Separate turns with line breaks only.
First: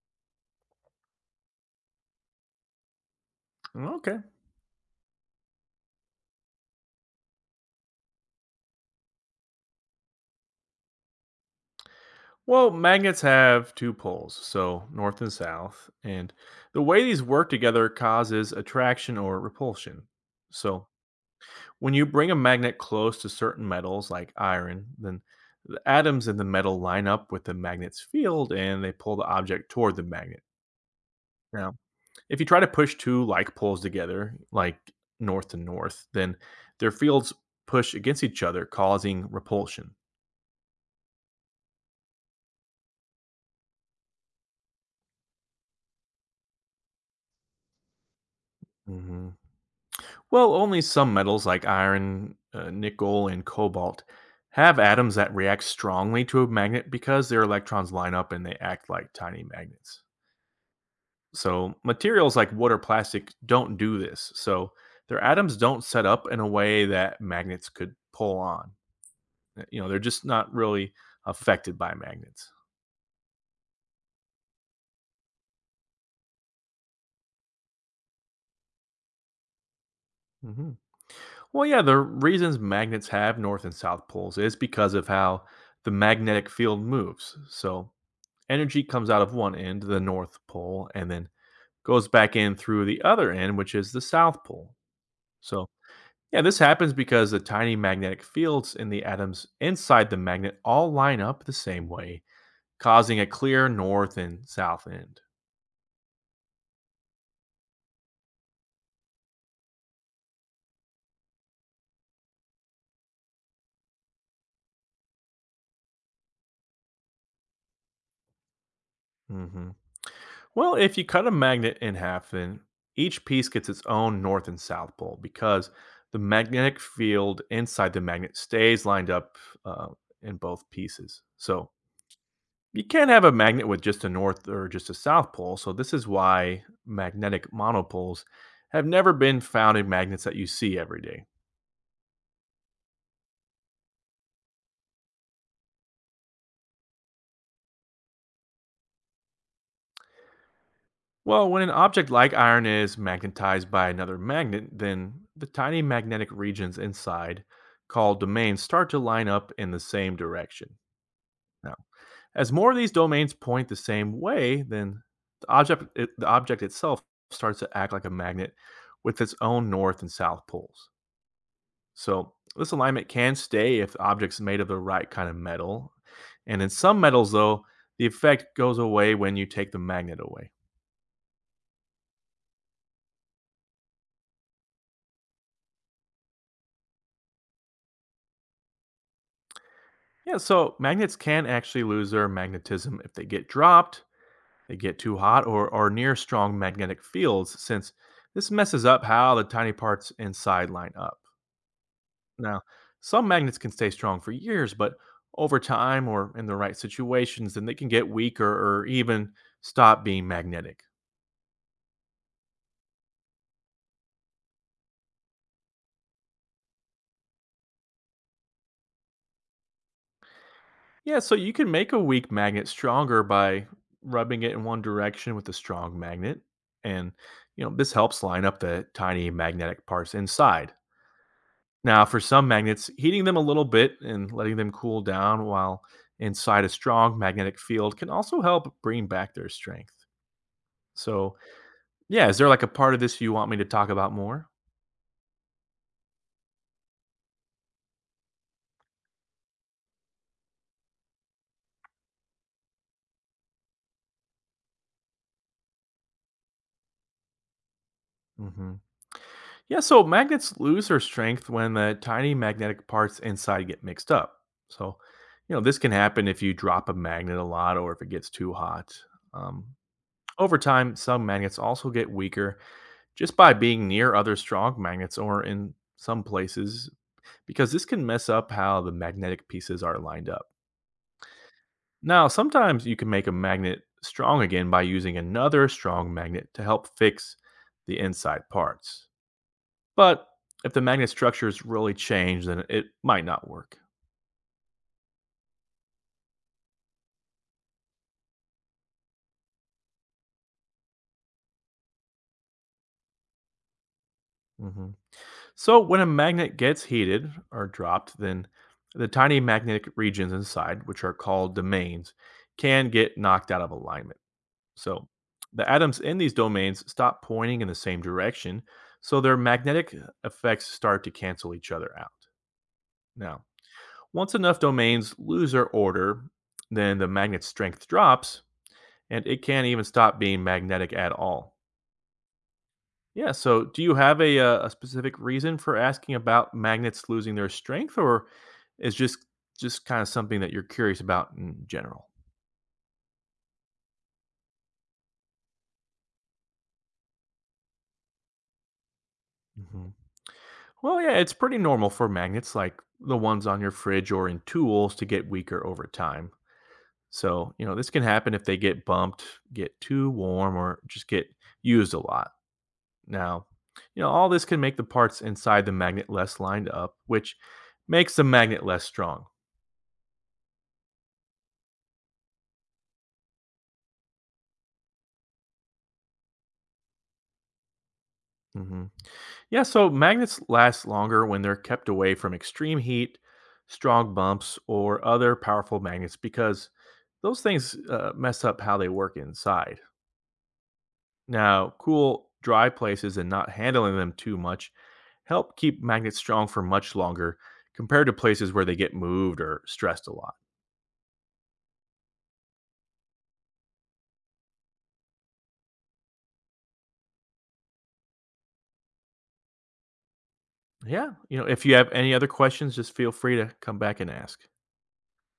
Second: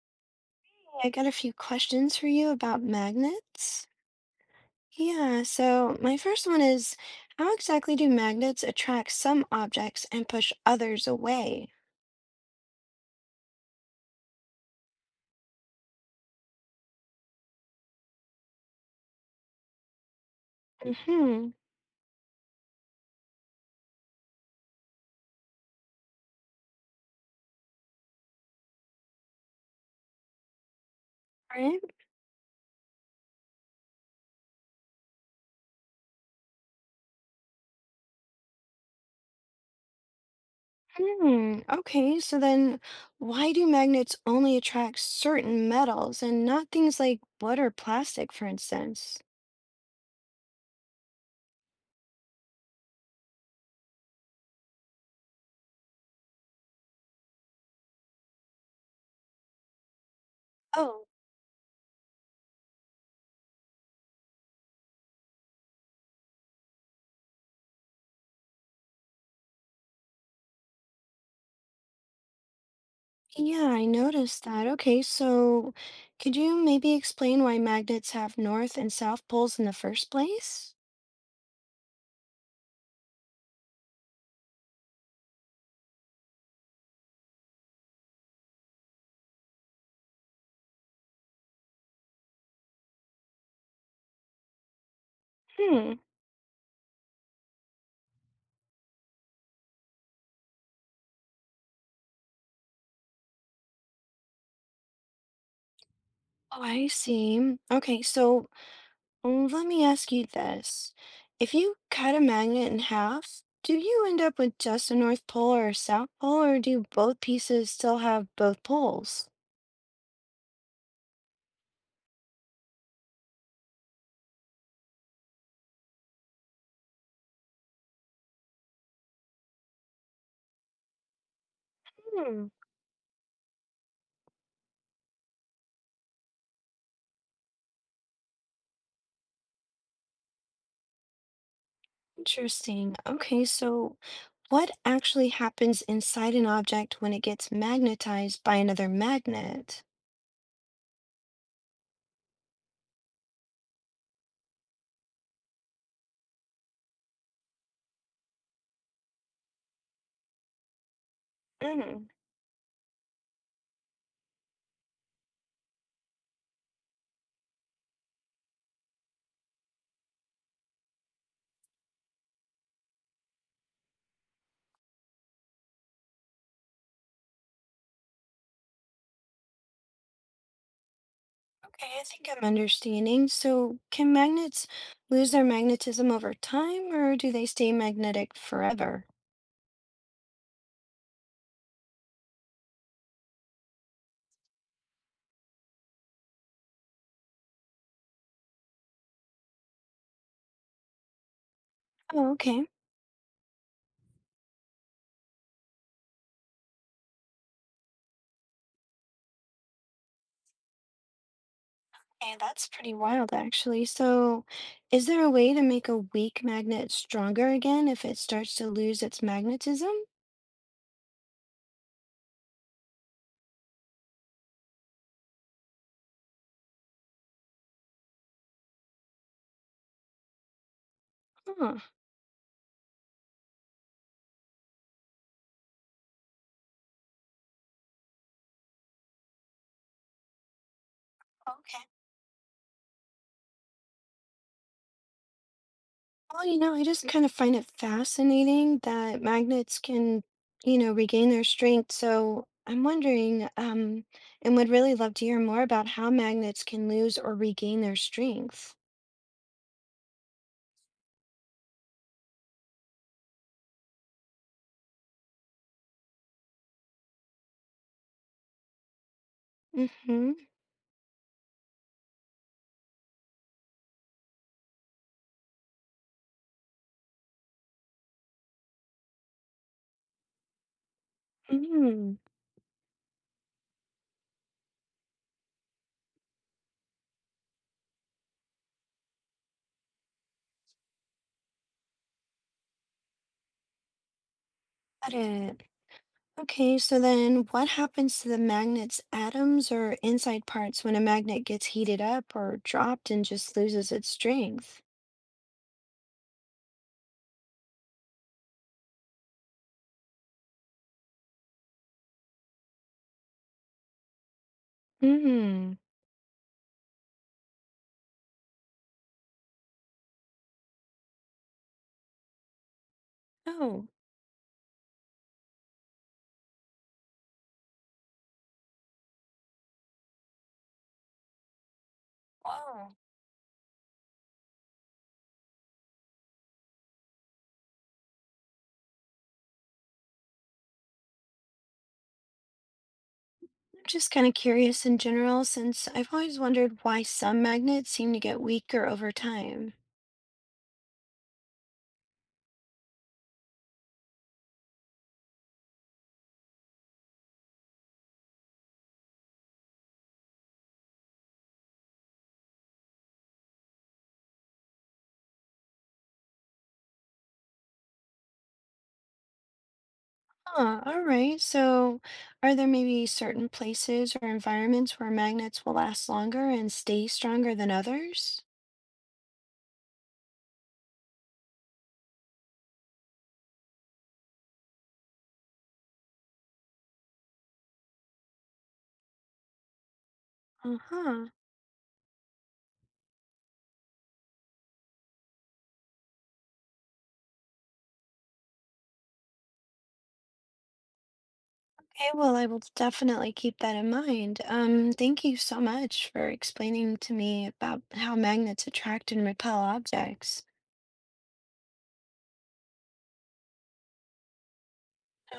I got a few questions for you about magnets.
Okay.
Yeah, so my first one is how exactly do magnets attract some objects and push others away?
Well, magnets have two poles, so north and south, and the way these work together causes attraction or repulsion. So,
Mm-hmm.
when you bring a magnet close to certain metals like iron, then the atoms in the metal line up with the magnet's field and they pull the object toward the magnet. Now,
Right?
if you try to push two like poles together, like north and north, then their fields push against each other, causing repulsion.
Hmm. Okay, so then why do magnets only attract certain metals and not things like wood or plastic, for instance?
Mm-hmm. Well, only some metals like iron, nickel, and cobalt have atoms that react strongly to a magnet because their electrons line up and they act like tiny magnets.
Oh,
So, materials like wood or plastic don't do this. So, their atoms don't set up in a way that magnets could pull on. They're just not really affected by magnets.
yeah, I noticed that. Okay, so could you maybe explain why magnets have north and south poles in the first
hmm
place?
Well, yeah, the reasons magnets have north and south poles is because of how the magnetic field moves. So, energy comes out of one end, the North Pole, and then goes back in through the other end, which is the South Pole. So,
Hmm.
yeah, this happens because the tiny magnetic fields in the atoms inside the magnet all line up the same way causing a clear north and south end.
Oh, I see. Mm. Okay, so let me ask you this. If you cut a magnet in half, do you end up with just a North Pole or a South Pole, or do both pieces still have both poles?
hmm Well, if you cut a magnet in half, then each piece gets its own north and south pole because the magnetic field inside the magnet stays lined up uh, in both pieces. So
Hmm,
you can't have a magnet with just a north or just a south pole, so this is why magnetic monopoles have never been found in magnets that you see every day.
interesting. Okay, so what actually happens inside an object when it gets magnetized by another magnet?
Well, when an object like iron is magnetized by another magnet, then the tiny magnetic regions inside, called domains, start to line up in the same direction. Now,
Mm.
as more of these domains point the same way, then the object itself starts to act like a magnet with its own north and south poles. So this alignment can stay if the object's made of the right kind of metal. And in some metals, though, the effect goes away when you take the magnet away.
Okay, I think I'm understanding. So can magnets lose their magnetism over time, or do they stay magnetic forever?
Yeah, so magnets can actually lose their magnetism if they get dropped, they get too hot, or are near strong magnetic fields, since this messes up how the tiny parts inside line up.
Oh,
Now,
okay.
some magnets can stay strong for years, but over time or in the right situations, then they can get weaker or even stop being magnetic.
And that's pretty wild, actually. So, is there a way to make a weak magnet stronger again if it starts to lose its magnetism?
Yeah, so you can make a weak magnet stronger by rubbing it in one direction with a strong magnet. And, you know, this helps line up the tiny magnetic parts inside.
Huh.
Now, for some magnets, heating them a little bit and letting them cool down while inside a strong magnetic field can also help bring back their strength. So,
Okay.
yeah, is there like a part of this you want me to talk about more?
Well, I just kind of find it, fascinating that magnets can you know, regain their strength. So, I'm wondering, and would really love to hear more about how magnets can lose or regain their strength.
Mhm. Yeah, so magnets lose their strength when the tiny magnetic parts inside get mixed up. So, you know, this can happen if you drop a magnet a lot or if it gets too hot. Um,
Mm-hmm.
Over time, some magnets also get weaker just by being near other strong magnets or in some places, because this can mess up how the magnetic pieces are lined up.
Mm-hmm.
Now, sometimes you can make a magnet strong again by using another strong magnet to help fix the inside parts. But if the magnet structures really changed, then it might not work.
Got it. Okay, so then what happens to the magnet's atoms or inside parts when a magnet gets heated up or dropped and just loses its strength?
hmm So when a magnet gets heated or dropped, then the tiny magnetic regions inside, which are called domains, can get knocked out of alignment. So the
Hmm.
atoms in these domains stop pointing in the same direction, so their magnetic effects start to cancel each other out. Now,
Oh,
once enough domains lose their order, then the magnet's strength drops, and it can't even stop being magnetic at all.
wow.
Yeah. So, do you have a specific reason for asking about magnets losing their strength, or is just kind of something that you're curious about in general?
I'm just kind of curious in general since I've always wondered why some magnets seem to get weaker over time.
hmm Well, yeah, it's pretty normal for magnets like the ones on your fridge or in tools to get weaker over time. So, you know, this can happen if they get bumped, get too warm, or just get used a lot. Now, you know, all this can make the parts inside the magnet less lined up, which makes the magnet less strong.
Huh, all right. So are there maybe certain places or environments where magnets will last longer and stay stronger than others?
Mm-hmm. Yeah, so magnets last longer when they're kept away from extreme heat, strong bumps, or other powerful magnets because those things mess up how they work inside.
Uh-huh.
Now, cool, dry places and not handling them too much help keep magnets strong for much longer compared to places where they get moved or stressed a lot.
Okay, well, I will definitely keep that in mind. Thank you so much for explaining to me about how magnets attract and repel objects.
Yeah, you know, if you have any other questions, just feel free to come back and ask.